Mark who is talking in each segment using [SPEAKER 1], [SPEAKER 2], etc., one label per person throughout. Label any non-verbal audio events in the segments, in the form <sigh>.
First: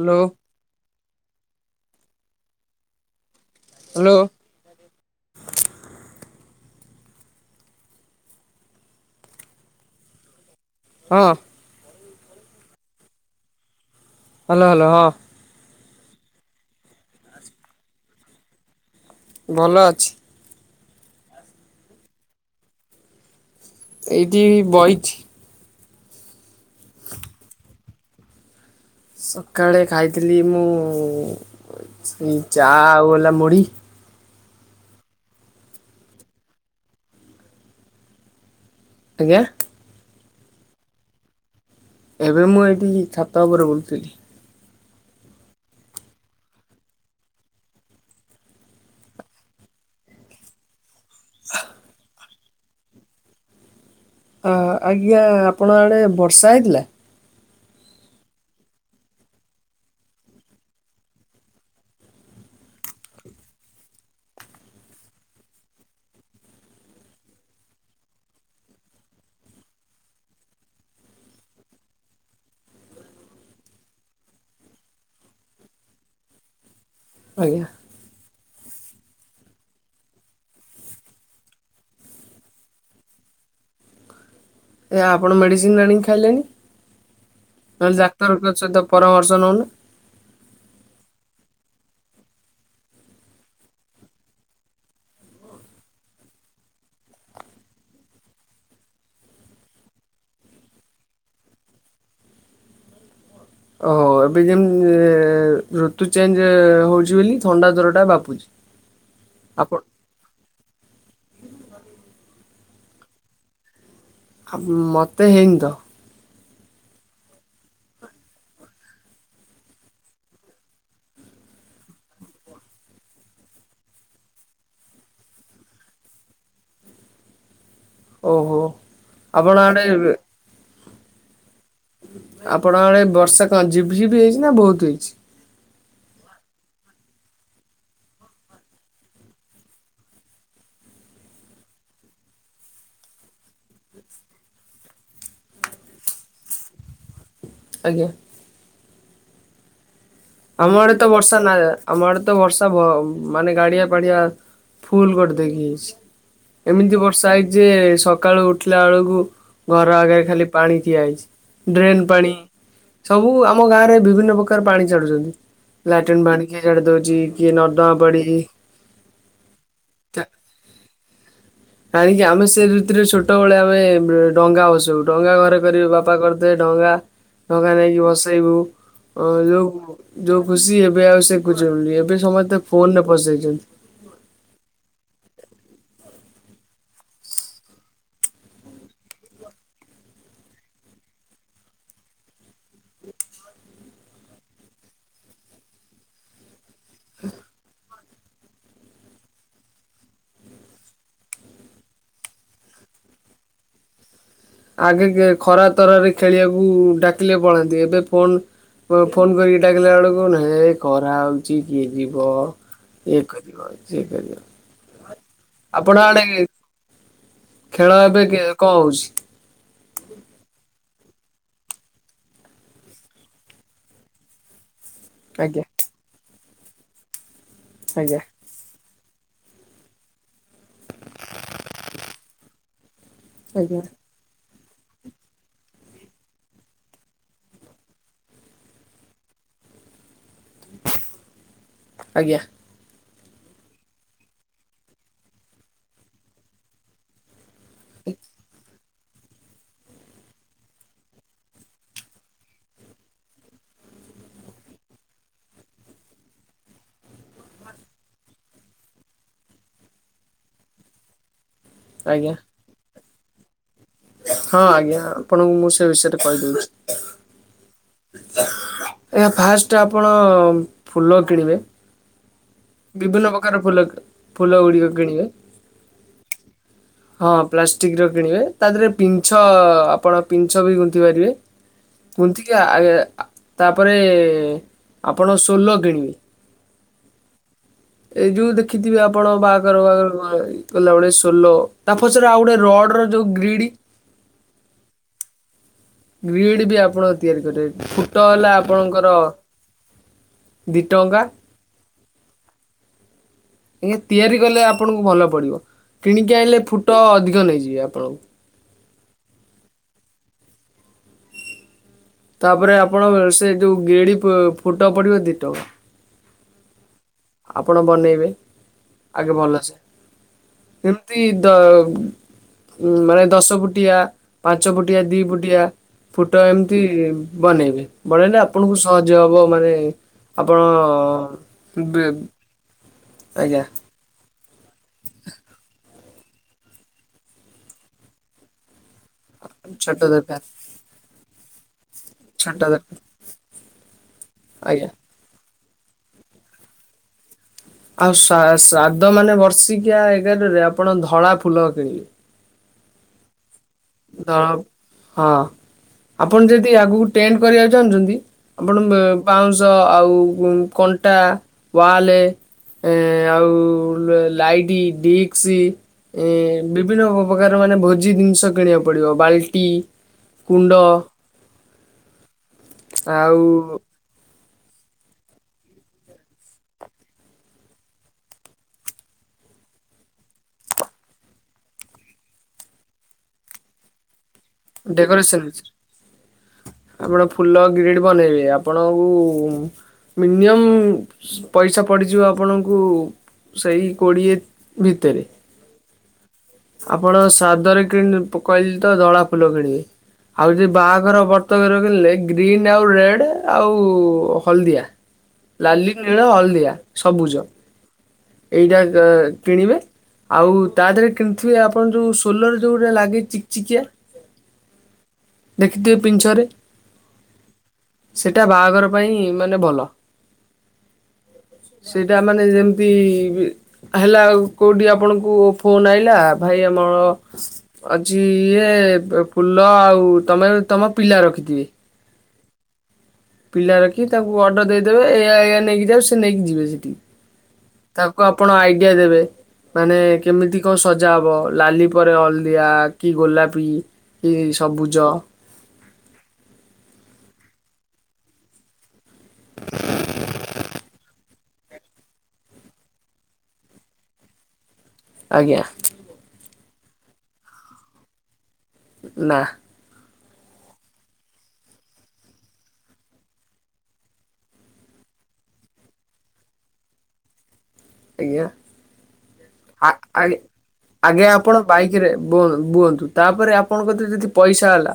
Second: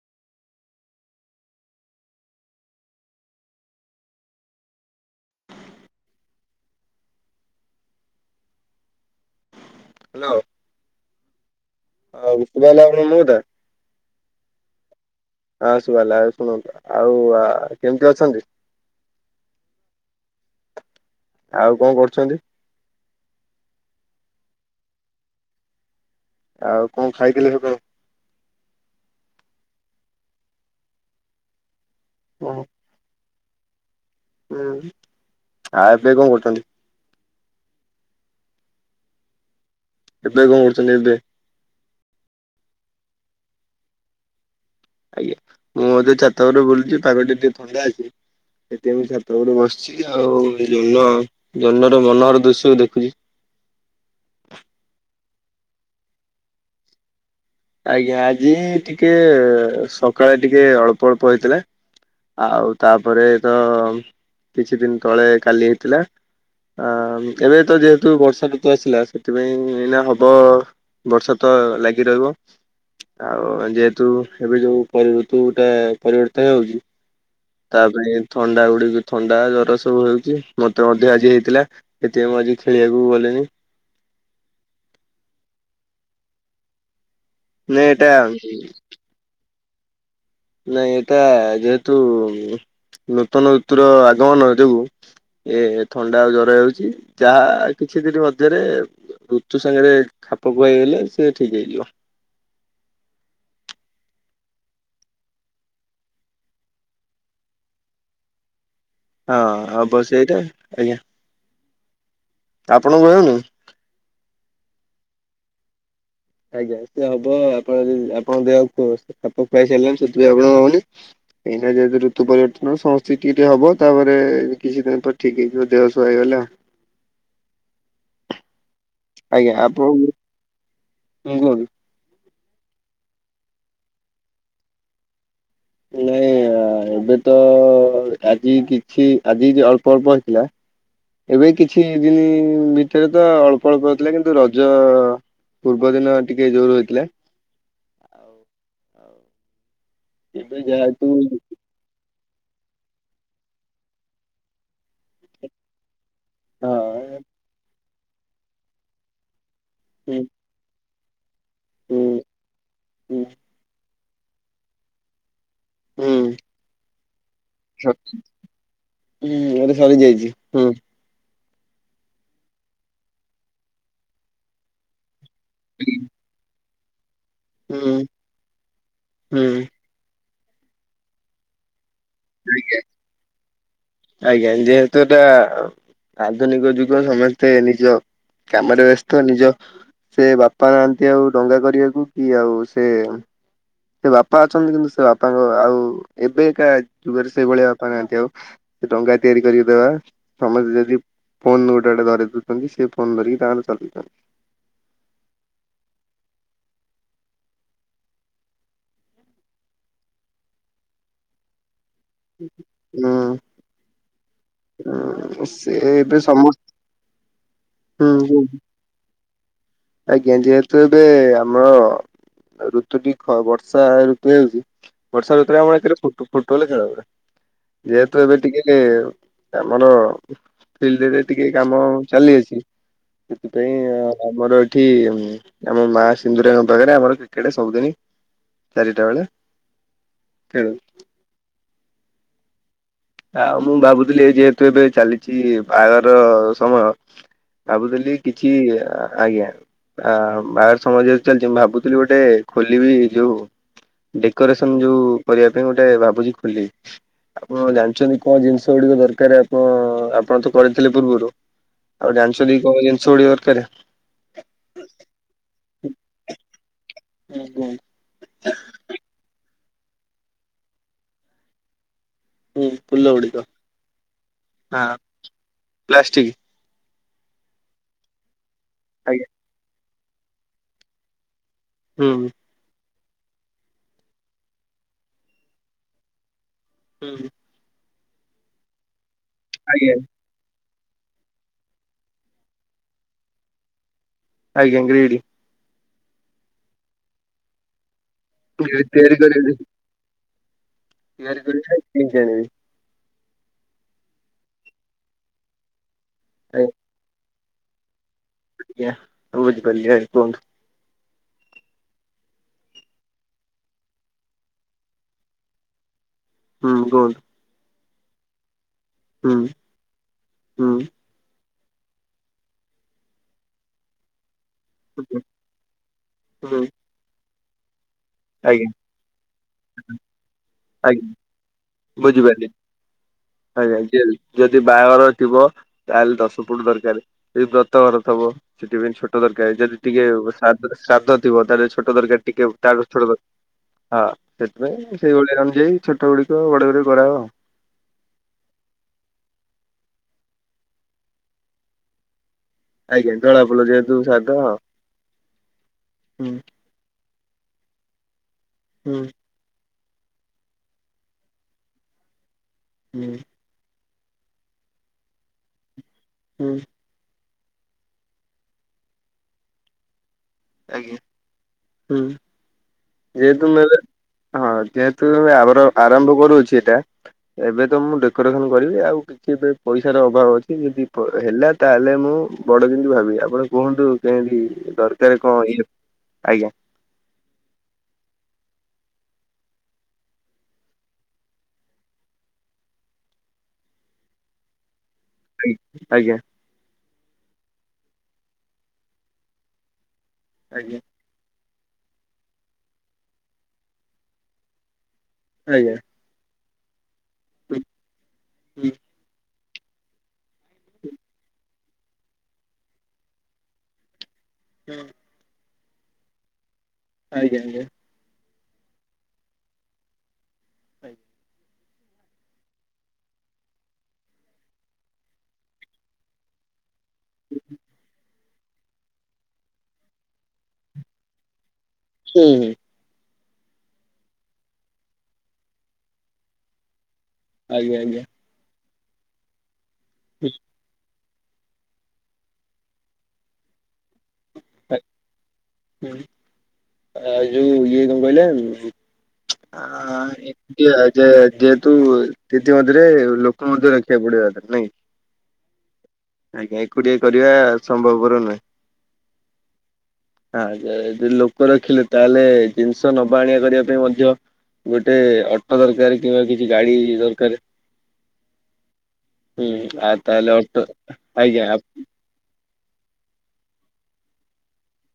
[SPEAKER 1] Hello. Hello.
[SPEAKER 2] Hello.
[SPEAKER 1] ହଁ।
[SPEAKER 2] ଆଉ ସୁଗା ହେଲାଣି ମୋ କଥା?
[SPEAKER 1] ହାଲୋ, ହାଲୋ ହଁ।
[SPEAKER 2] ଆ, ଶୁବା ହେଲା ଆଉ ଶୁଣନ୍ ଆଉ ଆ, କେମିତି ଅଛନ୍ତି?
[SPEAKER 1] ଭଲ ଅଛି।
[SPEAKER 2] ଆଉ କଣ କରୁଛନ୍ତି?
[SPEAKER 1] ଏଇଟି ବଇଛି।
[SPEAKER 2] ଆଉ କଣ ଖାଇଥିଲେ ସକାଳୁ?
[SPEAKER 1] ସକାଳେ ଖାଇଥିଲି ମୁଁ ଉଁ, ଚା ଆଉ ଗଲା ମୁଡି।
[SPEAKER 2] ଆ, ଏବେ କଣ କରୁଛନ୍ତି?
[SPEAKER 1] ଆଜ୍ଞା।
[SPEAKER 2] ଏବେ କଣ କରୁଛନ୍ତି ଏବେ?
[SPEAKER 1] ଏବେ ମୁଁ ଏଇଠି ଛାତ ଉପରେ ବୁଲୁଥିଲି।
[SPEAKER 2] ଆଜ୍ଞା ମୁଁ ଏବେ ଛାତ ଉପରେ ବୁଲୁଚି, ପାଗ ଟି ଟିକେ ଥଣ୍ଡା ଅଛିି। ସେଥିପାଇଁ ମୁଁ ଛାତ ଉପରେ ବସିଛି। ଆଉ ଏଇ ଜନ ଜନର ମନୋହର ଦୃଶ୍ୟ ଦେଖୁଚି।
[SPEAKER 1] ଅ, ଆଜ୍ଞା ଆପଣ ଆଡ଼େ ବର୍ଷା ହେଇଥିଲା?
[SPEAKER 2] ଆଜ୍ଞା ଆଜି ଟିକେ ସଖାଳେ ଟିକେ ଅଳ୍ପ ଅଳ୍ପ ହେଇଥିଲା। ଆଉ ତାପରେ ତ କିଛି ଦିନ ତଳେ କାଲି ହେଇଥିଲା। ଆ, ଉଁ, ଏବେ ତ ଯେହେତୁ ବର୍ଷା ଋତୁ ଆସିଲା ସେଥିପାଇଁ ଏଇନା ହବ। ବର୍ଷା ତ ଲାଗି ରହିବ। ଆଉ ଯେହେତୁ ଏବେ ଯୋଉ ପରି ଋତୁ ଗୁଟେ ପରିବର୍ତ୍ତେ ହଉଚି।
[SPEAKER 1] ଆଜ୍ଞା।
[SPEAKER 2] ତା ପାଇଁ ଥଣ୍ଡା ଗୁଡିକ ଥଣ୍ଡା ଜର ସବୁ ହେଉଚି। ମୋତେ ମଧ୍ୟ ଆଜି ହେଇଥିଲା। ସେଥିପାଇଁ ମୁଁ ଆଜି ଖେଳିବାକୁ ଗଲିନି।
[SPEAKER 1] ଏ ଆପଣ ମେଡ଼ିସିନ୍ ଆଣିକି ଖାଇଲେନି।
[SPEAKER 2] ନାଇଁ
[SPEAKER 1] ନହେଲେ
[SPEAKER 2] ଏଟା
[SPEAKER 1] ଡାକ୍ତରଙ୍କ ସହିତ ପରାମର୍ଶ ନଉନ।
[SPEAKER 2] ନାଇଁ ଏଇଟା ଯେହେତୁ ନୂତନ ଋତୁର ଆଗମନ ଯୋଗୁ ଏ ଥଣ୍ଡା ଆଉ ଜର ହେଉଛି। ଯାହା କିଛି ଦିନ ମଧ୍ୟରେ ଋତୁ ସାଙ୍ଗରେ ଖାପ ଖୁଆଇ ହେଲେ ସେ ଠିକ୍ ହେଇଯିବ।
[SPEAKER 1] ଓ ହୋ, ଏବେ ଯେମ ଏ ଋତୁ ଚେଞ୍ଜ ହଉଛି ବୋଲି ଥଣ୍ଡା ଜର ଟା ବାପୁଛୁ।
[SPEAKER 2] ହଁ ହବ ସେ ସେଇଟାଆଜ୍ଞା <unintelligible>
[SPEAKER 1] ହାମ୍ ମତେ ହେଇନି ତ।
[SPEAKER 2] ଆଜ୍ଞା ସିଏ ହବ ଆପଣ ଯଦି ଆପଣଙ୍କ ଦେହ ଖାପ ଖୁଆଇ ସାରିଲେଣି ସେଥିପାଇଁ ଆପଣଙ୍କୁ ହଉନି। ଏଇନା ଯେହେତୁ ଋତୁ ପରିବର୍ତ୍ତନ ସମସ୍ତକୁ ଟିକେ ଟିକେ ହବ ତାପରେ କିଛି ଦିନ ପରେ ଠିକ୍ ହେଇଯିବ ଦେହ ସୁହା ହେଇଗଲେ ଆଉ
[SPEAKER 1] ଓହୋ।
[SPEAKER 2] ଆଜ୍ଞା
[SPEAKER 1] ଆପଣ ଆଡେ
[SPEAKER 2] ଆପଣକୁ ମୁଁ ଘରୁ
[SPEAKER 1] ଆପଣ ଆଡ଼େ ବର୍ଷା କଣ ଝିପି ଝିପି ହେଇଛି ନା ବହୁତ ହେଇଛି।
[SPEAKER 2] ନାଇଁ ଆ ଏବେ ତ ଆଜି କିଛି ଆଜି ଯ ଅଳ୍ପ ଅଳ୍ପ ହେଇଥିଲା। ଏବେ କିଛି ଦିନ ଭିତରେ ତ ଅଳ୍ପ ଅଳ୍ପ ହେଉଥିଲା କିନ୍ତୁ ରଜ ପୂର୍ବ ଦିନ ଟିକେ ଜୋର ହୋଇଥିଲା।
[SPEAKER 1] ଆଜ୍ଞା।
[SPEAKER 2] ଏବେ
[SPEAKER 1] ଆମ ଆଡେ
[SPEAKER 2] ଯାହାତୁ
[SPEAKER 1] ତ ବର୍ଷା ନାଇଆ। ଆମ ଆଡ଼େତ ବର୍ଷା ମାନେ ଗାଡ଼ିଆ ପାଡ଼ିଆ ଫୁଲ କରି ଦେଇକି ଯାଇଛି।
[SPEAKER 2] ହଁ
[SPEAKER 1] ଏମିତି
[SPEAKER 2] ହୁଁ
[SPEAKER 1] ବର୍ଷା ହେଇଛି ସକାଳୁ ଉଠିଲା ବେଳକୁ ଘର ଆଗରେ ଖାଲି ପାଣି ଦିଆଯଇଛି
[SPEAKER 2] ହୁଁ
[SPEAKER 1] ଡ୍ରେନ ପାଣି
[SPEAKER 2] ହୁଁ
[SPEAKER 1] ସବୁ ଆମ ଗାଁ ରେ ବିଭିନ୍ନ ପ୍ରକାର ପାଣି ଛାଡୁଛନ୍ତି। ଲାଟିନ
[SPEAKER 2] ହୁଁ
[SPEAKER 1] ପାଣି କିଏ ଛାଡ଼ି ଦଉଛି କିଏ ନିର୍ଦମା ପାଣି।
[SPEAKER 2] ହୁଁ ମୋର ସରିଯାଇଛି ହୁଁ।
[SPEAKER 1] କାହିଁକି ଆମେ ସେ ଋତୁରେ ଛୋଟବେେଳେ ଆମେ ଡଙ୍ଗା ବସୁ ଡଙ୍ଗା ଘରେ କରିବେ ବାପା କରିଦେ। ଡଙ୍ଗା ଡଙ୍ଗା
[SPEAKER 2] ହୁଁ
[SPEAKER 1] ନେଇକି ବସେଇବୁ ଅ
[SPEAKER 2] ହୁଁ
[SPEAKER 1] ଯୋଉ ଯୋଉ ଖୁସି ଏବେ ଆଉ ସେ ଖୁଜିବନି ଏବେ ସମସ୍ତେ ଫୋନ ରେ ପସେଇଛନ୍ତି।
[SPEAKER 2] ଆଜ୍ଞା ଯେହେତୁ ଏଟା ଆଧୁନିକ ଯୁଗ ସମସ୍ତେ ନିଜ କାମରେ ବ୍ୟସ୍ତ ନିଜ ସେ ବାପା ନାହାନ୍ତି ଆଉ ଡଙ୍ଗା କରିବାକୁ କି ଆଉ ସେ ସେ ବାପା ଅଛନ୍ତି କିନ୍ତୁ ସେ ବାପାଙ୍କ ଆଉ ଏବେ ଏକା ଯୁଗରେ ସେଇଭଳିଆ ବାପା କାହାନ୍ତି ଆଉ କ'। ସେ ଡଙ୍ଗା ତିଆରି କରିକି ଦେବା ସମସ୍ତେ ଯଦି। ଫୋନ୍ ଗୋଟେ ଗଟେ ଧରି ଦେଉଛନ୍ତି ସେ ଫୋନ୍ ଧରିକି ତାଙ୍କର ଚଲେଇଛନ୍ତି।
[SPEAKER 1] ଆଗେ ଖରା ତରାରେ ଖେଳିବାକୁ ଡାକିଲେ ପଳାନ୍ତି ଏବେ ଫୋନ। ଫୋନ କରିକି ଡାକିଲା ବେଳକୁହୁ ଏଇ କରାଉଛି। କିଏ ଯିବ କରିବାିବାର ଯେ କରିବାିବ।
[SPEAKER 2] ହଁ ସେ ଏବେ ସମ
[SPEAKER 1] ଖେଳ ଏବେ କଣ ହଉଛି।
[SPEAKER 2] ଆଜ୍ଞା ଯେହେତୁ ଏବେ ଆମର। ଋତୁ ଟ ବର୍ଷା ଋତୁ ହେଉଚ୍ଛି ବର୍ଷର ତୁରେ
[SPEAKER 1] ଆଜ୍ଞା
[SPEAKER 2] ଆମ ଭିତରେ ଫୁଟବଲ୍ ଖେଳ ହୁଏ
[SPEAKER 1] ଆଜ୍ଞା
[SPEAKER 2] ଯେହେତୁ ଏବେ ଟିକେ ଆମର ଫିଲ୍ଡରେ ଟିକେ କାମ ଚାଲି ଅଛି ସେଇ
[SPEAKER 1] ଆଜ୍ଞା
[SPEAKER 2] ଆମର ଏଠି ଆମ ମା ସିନ୍ଦୁରାଙ୍କ ପାଖରେ ଆମର କ୍ରିକେଟ ସବୁଦିନ ଚାରିଟା ବେଳେ ଖେଳୁ
[SPEAKER 1] ଆଜ୍ଞା।
[SPEAKER 2] ଆଉ ମୁଁ ଭାବୁଥିଲି ଯେହେତୁ ଏବେ ଚାଲିଛି ବାହାର ସମୟ। ଭଗ୍ଧଥିଲି କିଛି ଆଜ୍ଞା ଆ ବାଘ ସମ ଚାଲିଛି ମୁଁ ଭାବୁଥିଲି ଗୋଟେ ଖୋଲିବି ଯୋଉ ଡେକୋରେସନ ଯୋଉ କରିବା ପାଇଁ ଗୋଟେ ଭାବୁଛି ଖୋଲି ଆପଣ ଜାଣି କଣ ଜିନିଷ ଗୁଡିକ ଦରକାର ଆପଣ ଆପଣ ତ କରିଥିଲେ ପୂର୍ବରୁ ଆଉ
[SPEAKER 1] ଆଜ୍ଞା
[SPEAKER 2] ଜାଣିଛନ୍ତି। କୋଡ଼ ଜିନିଷ ଗୁଡ଼ିକ ଦରକାର।
[SPEAKER 1] ହଁ ଆଜ୍ଞା ଆପଣଙ୍କୁ ମୁଁ ସେ ବିଷୟରେ କହିଦେଉଛି।
[SPEAKER 2] ହୁଁ ହୁ।
[SPEAKER 1] ଆଜ୍ଞା ଫାଷ୍ଟ ଆପଣ ଫୁଲ କିଣିବେ।
[SPEAKER 2] ହୁଁ ଫୁଲ
[SPEAKER 1] ବିଭିନ୍ନ
[SPEAKER 2] ଗୁଡିକ।
[SPEAKER 1] ପ୍ରକାର ଫୁଲ ଫୁଲ ଗୁଡିକ କିଣିବେ।
[SPEAKER 2] ପ୍ଲାଷ୍ଟିକ୍
[SPEAKER 1] ହଁ ପ୍ଲାଷ୍ଟିକ ର କିଣିବେ, ତା ଦେହରେ
[SPEAKER 2] ଆଜ୍ଞା
[SPEAKER 1] ପିଛ ଆପଣ ପିଛ ବି ଗୁନ୍ଥ ପାରିବେ।
[SPEAKER 2] ହୁଁ।
[SPEAKER 1] କୁନ୍ତି କିି ଆ ତାପରେ ଆପଣ ସୋଲ କିଣିବେ।
[SPEAKER 2] ହୁଁ
[SPEAKER 1] ଏଇ ଯୋଉ ଦେଖିଥିବେ ଆପଣ ବାହାଘର
[SPEAKER 2] ଆଜ୍ଞା
[SPEAKER 1] ବାହାଘର କହିଲ ଗୋଟେ ସୋଲୋ ତା ପଛରେ ଆଉ ଗୋଟେ ରଡ ର ଯୋଉ ଗ୍ରୀଡ
[SPEAKER 2] ଆଜ୍ଞା ଗ୍ରୀଡି।
[SPEAKER 1] ଗ୍ରୀଡ଼ ବି ଆପଣ ତିଆରି କରିବେ, ଫୁଟ ହେଲା
[SPEAKER 2] ଗ୍ରୀଡି ତିଆରି
[SPEAKER 1] ଆପଣଙ୍କର
[SPEAKER 2] କରିବି
[SPEAKER 1] ଦି ଟଙ୍କା।
[SPEAKER 2] ତିଆରି କରିବି ନା କିଣିକି ଆଣିବି?
[SPEAKER 1] ଆଜ୍ଞା, ତିଆରି କଲେ ଆପଣଙ୍କୁ ଭଲ ପଡିବ, କିଣିକି ଆଣିଲେ ଫୁଟ ଅଧିକ ନେଇଯିବେ ଆପଣଙ୍କୁ।
[SPEAKER 2] ଆଜ୍ଞା, <unintelligible>
[SPEAKER 1] ତାପରେ ଆପଣ ସେ ଯେଉଁ ଗିଳି ଫୁଟ ପଡ଼ିବେ ଦୁଇଟଙ୍କା।
[SPEAKER 2] ହୁଁ କୁହନ୍ତୁ?
[SPEAKER 1] ଆପଣ ବନେଇବେ ଆଗେ
[SPEAKER 2] ହୁଁ ହୁଁ
[SPEAKER 1] ଭଲସେ। ଦି ଦ ମାନେ ଦଶ ଫୁଟିଆ ପାଞ୍ଚ ଫୁଟିଆ, ଦିଇ ଫୁଟିଆ ଫୁଟ
[SPEAKER 2] ହୁଁ
[SPEAKER 1] ଏମିତି ବନେଇବି ମେନ
[SPEAKER 2] ଆଜ୍ଞା
[SPEAKER 1] ଆପଣଙ୍କୁ ସହଜ ହବ ମାନେ
[SPEAKER 2] ଆଜ୍ଞା
[SPEAKER 1] ଆପଣ
[SPEAKER 2] ବୁଝିପାରିଲି। ଆଜ୍ଞା, ଯଦି ବାହାଘର ଥିବ ତାହେଲେ ଦଶ ଫୁଟ ଦରକାର, ଯଦି ବ୍ରତ ଘର ଥିବ ସେଥିପାଇଁ ଛୋଟ ଦରକାର, ଯଦି
[SPEAKER 1] ଛୋଟ
[SPEAKER 2] ଟିକିଏ
[SPEAKER 1] ଦରକାର
[SPEAKER 2] ଶ୍ରାଦ୍ଧ ଥିବ ତାହେଲେ ଛୋଟ ଦରକାର, ଟିକେ ତା ଛୋଟ ଦରକାର ହଁ,
[SPEAKER 1] ଆଜ୍ଞା।
[SPEAKER 2] ସେଥିପାଇଁ ସେଇ ଭଳିଆ ଅନୁଯାୟୀ ଛୋଟ ଗୁଡିକ ବଡ ଗୁଡ଼ିକ କରାହବ ଆଉ।
[SPEAKER 1] ଆଉ ଶ୍ରାଦ୍ଧ ମାନେ ବର୍ଷିକିଆ ଏଗାରରେ ଆପଣ ଧଳା ଫୁଲ କିଣିବେ।
[SPEAKER 2] ଆଜ୍ଞା, ଧଳା ଫୁଲ ଯେହେତୁ ସାଧା
[SPEAKER 1] ଧଳା ହଁ
[SPEAKER 2] ହୁଁ
[SPEAKER 1] ଆପଣ ଯଦି ଆଗକୁ ଟେଣ୍ଟ କରିବାକୁ ଚାହୁଁଛନ୍ତି? ଆପଣ
[SPEAKER 2] ହୁଁ
[SPEAKER 1] ବାଉଁଶ ଆଉ କଣ୍ଟା, ୱାଲେ
[SPEAKER 2] ହୁଁ
[SPEAKER 1] ଆଉ ଲାଇଟ, ଡିସ୍କ
[SPEAKER 2] ହୁଁ
[SPEAKER 1] ବିଭିନ୍ନ ପ୍ରକାର ମାନେ ଭୋଜି ଜିନିଷ କିଣିବାକୁ ପଡ଼ିବ ବାଲ୍ଟି, କୁଣ୍ଡ
[SPEAKER 2] ଆଜ୍ଞା ହୁଁ।
[SPEAKER 1] ଆଉ
[SPEAKER 2] ଯେହେତୁ ମୁ ଏବେ ହଁ, ଯେହେତୁ ଆ ଆରମ୍ଭ କରୁଛି ଏଇଟା ଏବେ ତ ମୁଁ ଡେକୋରେସନ କରିବି ଆଉ କିଛି ଏବେ ପଇସାର ଅଭାବ ଅଛି ଯଦି ହେଲା ତାହେଲେ ମୁଁ ବଡ ଯେମିତି ଭାବି ଆପଣ କୁହନ୍ତୁ? ଯେମିତି ଦରକାର କଣ
[SPEAKER 1] ଡେକୋରେସନ
[SPEAKER 2] ଇଏ, ଆଜ୍ଞା।
[SPEAKER 1] ଆପଣ ଫୁଲ ଗ୍ରିଡ୍ ବନେଇବେ ଆପଣଙ୍କୁ ମିନିମମ୍ ପଇସା ପଡ଼ିଯିବ ଆପଣଙ୍କୁ, ସେଇ କୋଡ଼ିଏ ଭିତରେ
[SPEAKER 2] ଆଜ୍ଞା ଆଜ୍ଞା।
[SPEAKER 1] ଆପଣ ସାଦରେ କି କହିଲି ତ ଧଳା ଫୁଲ କିଣିବି ଆଉ ଯଦି
[SPEAKER 2] ଆଜ୍ଞା
[SPEAKER 1] ବା ଘର ବ୍ରତ ଘର କିଣିଲେ ଗ୍ରୀନ ଆଉ ରେଡ ଆଉ ହଳଦିଆ
[SPEAKER 2] ଆଜ୍ଞା ଆଜ୍ଞା ଆଜ୍ଞା
[SPEAKER 1] ଲାଲି ନୀଳ, ହଳଦିଆ, ସବୁଜ
[SPEAKER 2] ହୁଁ ହୁଁ
[SPEAKER 1] ଏଇଟା କିଣିବେ ଆଉ ତା ଦେହରେ କିଣିଥିବେ ଆପଣ ଯୋଉ ସୋଲରେ ଯୋଉ ଗୋଟେ ଲାଗେ ଚିକିଚିକିଆ
[SPEAKER 2] ହଁ।
[SPEAKER 1] ଦେଖିଥିବେ ପିଞ୍ଛରେ
[SPEAKER 2] ଆଜ୍ଞା ଆଜ୍ଞା।
[SPEAKER 1] ସେଟା ବାହାଘର ପାଇଁ ମାନେ ଭଲ
[SPEAKER 2] <inaudible>
[SPEAKER 1] ସେଇଟା ମାନେ ଯେମିତି ହେଲା ଆଉ କେଉଁଠି ଆପଣଙ୍କୁ ଫୋନ୍ ଆଇଲା ଭାଇ ଆମର ଛି ଇଏ ଫୁଲ ଆଉ ତମେ ତମ ପିଲା ରଖିଥିବେ
[SPEAKER 2] ହୁଁ, ହୁଁ।
[SPEAKER 1] ପିଲା ରଖି ତାଙ୍କୁ ଅର୍ଡ଼ର ଦେଇଦେବେ ଏଇଆ ଏଇଆ ନେଇକି ଯାଉ ସେ ନେଇକି ଯିବେ ସେଠି
[SPEAKER 2] ଆଜ୍ଞା ଆଜ୍ଞା।
[SPEAKER 1] ତାଙ୍କୁ ଆପଣ ଆଇଡିଆ ଦେବେ, ମାନେ କେମିତି ସଜା ହବ ଲାଲି ପରେ ହଳଦିଆ କି ଗୋଲାପି କି ସବୁଜ
[SPEAKER 2] ହୁଁ ଆଇ ଯୋଉ ଇଏ କଣ କହିଲେ <unintelligible> ତିତି ମଧ୍ୟରେ ଲୋକ ମଧ୍ୟ ରଖିବାକୁ ପଡିବ ନାଇଁ।
[SPEAKER 1] ଆଜ୍ଞା।
[SPEAKER 2] ଆଜ୍ଞା ଏକୁଟିଆ କରିବା ସମ୍ଭବପର ନୁହେଁ।
[SPEAKER 1] ନା।
[SPEAKER 2] ଆ ଯଦି ଲୋକ ରଖିଲେ ତାହେଲେ ଜିନିଷ ନବା ଆଣିବା କରିବା ପାଇଁ ମଧ୍ୟ ଗୋଟେ ଅଟୋ ଦରକାର କିମ୍ବା କିଛି ଗାଡି ଦରକାର।
[SPEAKER 1] ଆଜ୍ଞା
[SPEAKER 2] ହୁଁ ଆଉ ତାହେଲେ ଅଟୋ
[SPEAKER 1] ଆଜ୍ଞା ଆପଣ ବାଇକ ରେ ବୁଅନ୍ ବୁହନ୍ତୁ ତାପରେ ଆପଣଙ୍କ ଯଦି ପଇସା ହେଲା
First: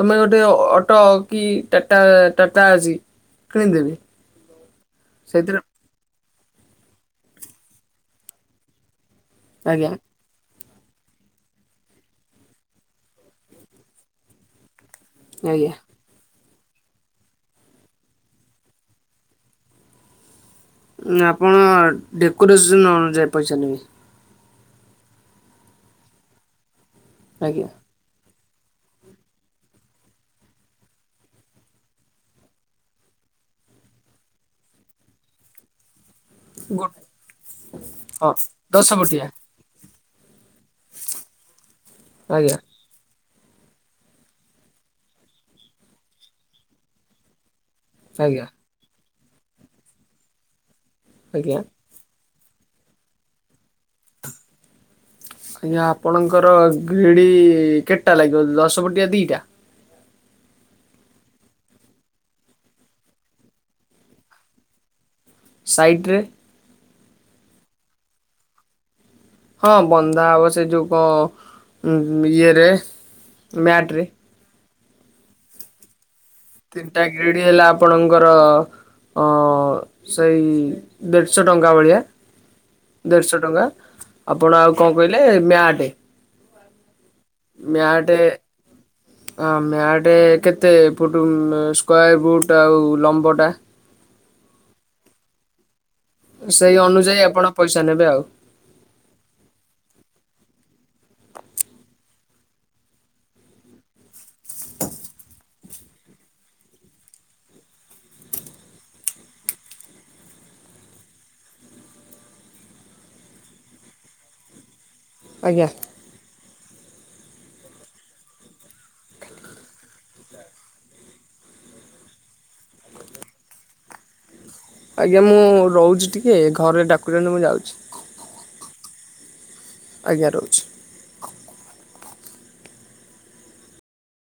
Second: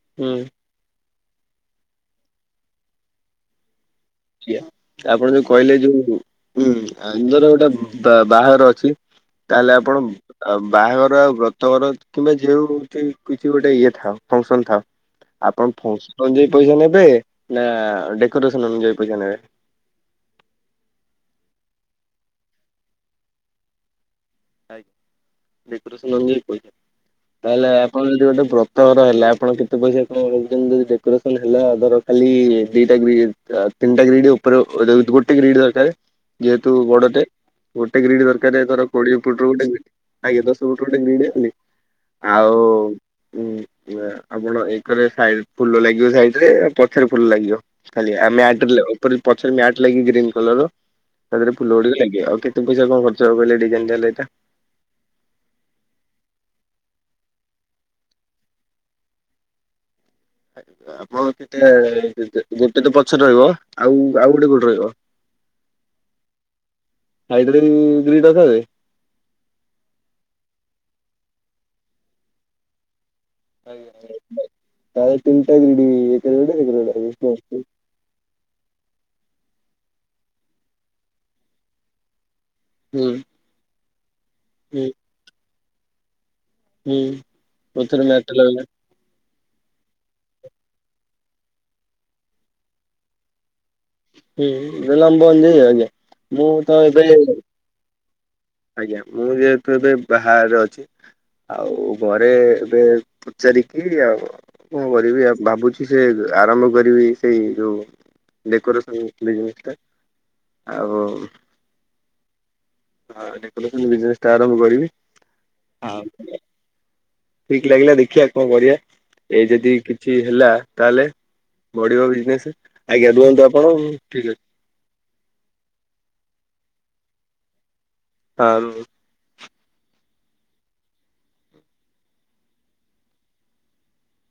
[SPEAKER 1] ତମେ
[SPEAKER 2] ହୁଁ
[SPEAKER 1] ଗୋଟେ ଅଟୋ କି ଟାଟା ଟାଟା ଆଜି କିଣି ଦେବେ।
[SPEAKER 2] କିଏ ଆପଣ ଯୋଉ କହିଲେ ଯୋଉ ହୁଁ ଆନ୍ଦୋର ଗୋଟେ ବା ବାହାଘର ଅଛି ତାହେଲେ
[SPEAKER 1] ଆଜ୍ଞା
[SPEAKER 2] ଆପଣ ଆଉ ବାହାଘର ଆଉ ବ୍ରତଘର କିମ୍ବା ଯେଉଁଠି କିଛି ଗୋଟେ ଇଏ ଥାଉ ଫଙ୍କ୍ସନ ଥାଉ।
[SPEAKER 1] ଆଜ୍ଞା।
[SPEAKER 2] ଆପଣ ଫଙ୍କ୍ସନ ଅନୁଯାୟୀ ପଇସା ନେବେ ନା ଡେକୋରେସନ ଅନୁଯାୟୀ ପଇସା ନେବେ।
[SPEAKER 1] ନା ଆପଣ ଡେକୋରେସନ ଅନୁଯାୟୀ ପଇସା ନେବେ।
[SPEAKER 2] ଆ ଡେକୋରେସନ ଅନୂଯାଇ ପଇସା
[SPEAKER 1] ଆଜ୍ଞା।
[SPEAKER 2] ତାହେଲେ ଆ କଣ ଯଦି ଗୋଟେ ବ୍ରତଘର ହେଲା ଆପଣ କେତେ ପଇସା କଣ ନଉଛନ୍ତି ଯଦି ଡେକୋରେସନ ହେଲା ଧର ଖାଲି ଦିଟା ଇଏ ୟା ତିନିଟା ଗ୍ରିଡ୍ ଉପରେ ଓ ଗୋଟେ ଗ୍ରିଡି ଦରକାରେ। ଯେହେତୁ
[SPEAKER 1] ଗୋ
[SPEAKER 2] ବଡଟେ ଗୋଟେ ଗ୍ରୀଡ
[SPEAKER 1] ହଁ
[SPEAKER 2] ଦରକାର ଧର
[SPEAKER 1] ଦଶ
[SPEAKER 2] କୋଡିଏ
[SPEAKER 1] ପଟିଆ
[SPEAKER 2] ଫୁଟର ଆଜ୍ଞା ଦଶ ଫୁଟର ଗୋଟେ ଗ୍ରିଡ ଦେନି ଆଉ
[SPEAKER 1] ଆଜ୍ଞା
[SPEAKER 2] ଉୁଁ ଆପଣ ଏକ୍ ରେ ସାଇ ଫୁଲ ଲାଗିବ ସାଇଡ୍ ରେ ପଛରେ ଫୁଲ ଲାଗିବ। ଖାଲି ଆ
[SPEAKER 1] ଆଜ୍ଞା
[SPEAKER 2] ମ୍ୟାଟ୍ ଲେ ଉପରେ ପଛରେ ମ୍ୟାଟ ଲାଗି ଗ୍ରୀନ୍ କଲର୍ ର ତା ଦେହେରେ
[SPEAKER 1] ଆଜ୍ଞା।
[SPEAKER 2] ଫୁଲ ଗୁଡିକ ଲାଗିବ ଓକେ। ତେ ପଇସା କଣ ଖର୍ଚ୍ଚ ହବ କଲେ ଡିଜାଇନ୍ ଦେଲେ ଏଟା।
[SPEAKER 1] ଆଜ୍ଞା ଆପଣଙ୍କର ଭିଡ଼ି କେତେଟା ଲାଗିବ ଦଶ ପଟିଆ ଦିଟା?
[SPEAKER 2] ଆପଣଙ୍କ କେତେ ଗୋଟେ ତ ପଛରେ ରହିବ। ଆଉ ଆଉ ଗୋଟେ କଉଠେ ରହିବ?
[SPEAKER 1] ସାଇଟ୍ ରେ।
[SPEAKER 2] ସାଇଟ୍ ରେ ବି ଗ୍ରିଡ ଦେବେ?
[SPEAKER 1] ହଁ ବନ୍ଧା ହବ ସେ ଯୋଉ କଣ ଉଁ ଇଏରେ। ମ୍ୟାଟ ରେ। ତିନିଟା ଗ୍ରେଡି ହେଲା
[SPEAKER 2] <unintelligible>
[SPEAKER 1] ଆପଣଙ୍କର ଅ ସେଇ ଦେଢ଼ଶ ଟଙ୍କା ଭଳିଆ।
[SPEAKER 2] ହୁଁ
[SPEAKER 1] ଦେଢଶ ଟଙ୍କା ଆପଣ ଆଉ କଣ କହିଲେ ମ୍ୟାଟେ?
[SPEAKER 2] ହୁଁ। ପଛରେ
[SPEAKER 1] ମ୍ୟାଟେ
[SPEAKER 2] ମ୍ୟାଟ୍ ଲଗା
[SPEAKER 1] ଆ ମ୍ୟାଟେ କେତେ ଫୁଟ୍ ସ୍କୋଆର୍ ଫୁଟ ଆଉ ଲମ୍ବ ଟା? ସେଇ ଅନୁଯାୟୀ ଆପଣ
[SPEAKER 2] <unintelligible>
[SPEAKER 1] ପଇସା ନେବେ ଆଉ।
[SPEAKER 2] ଆଜ୍ଞା ମୁଁ ଯେହେତୁ ଏବେ ବାହାରେ ଅଛି। ଆଉ ଘରେ ଏବେ ପଚାରିକି ଆଉ କଣ କରିବି ଭାବୁଚି ସେ ଆରମ୍ଭ କରିବି ସେଇ ଯୋଉ ଡେକୋରେସନ୍ ବିଜନେସ୍ ଟା ଆଉ ଆଉ ଡେକୋରେସନ ବିଜନେସ ଟା ଆରମ୍ଭ କରିବି।
[SPEAKER 1] ଆଜ୍ଞା।
[SPEAKER 2] <unintelligible> ଠିକ୍ ଲାଗିଲା ଦେଖିବା କଣ କରିବା ଏଇ ଯଦି କିଛି ହେଲା ତାହେଲେ ବଢ଼ିବ ବିଜନେସ୍। ଆଜ୍ଞା ରୁହନ୍ତୁ ଆପଣ ଠିକ୍ ଅଛି।
[SPEAKER 1] ଆଜ୍ଞା ମୁଁ ରହୁଚି ଟିକେ ଘରେ ଡାକୁଚନ୍ତି ମୁଁ ଯାଉଚି।
[SPEAKER 2] ହଁ ରୁହ।
[SPEAKER 1] ଆଜ୍ଞା ରହୁଚି।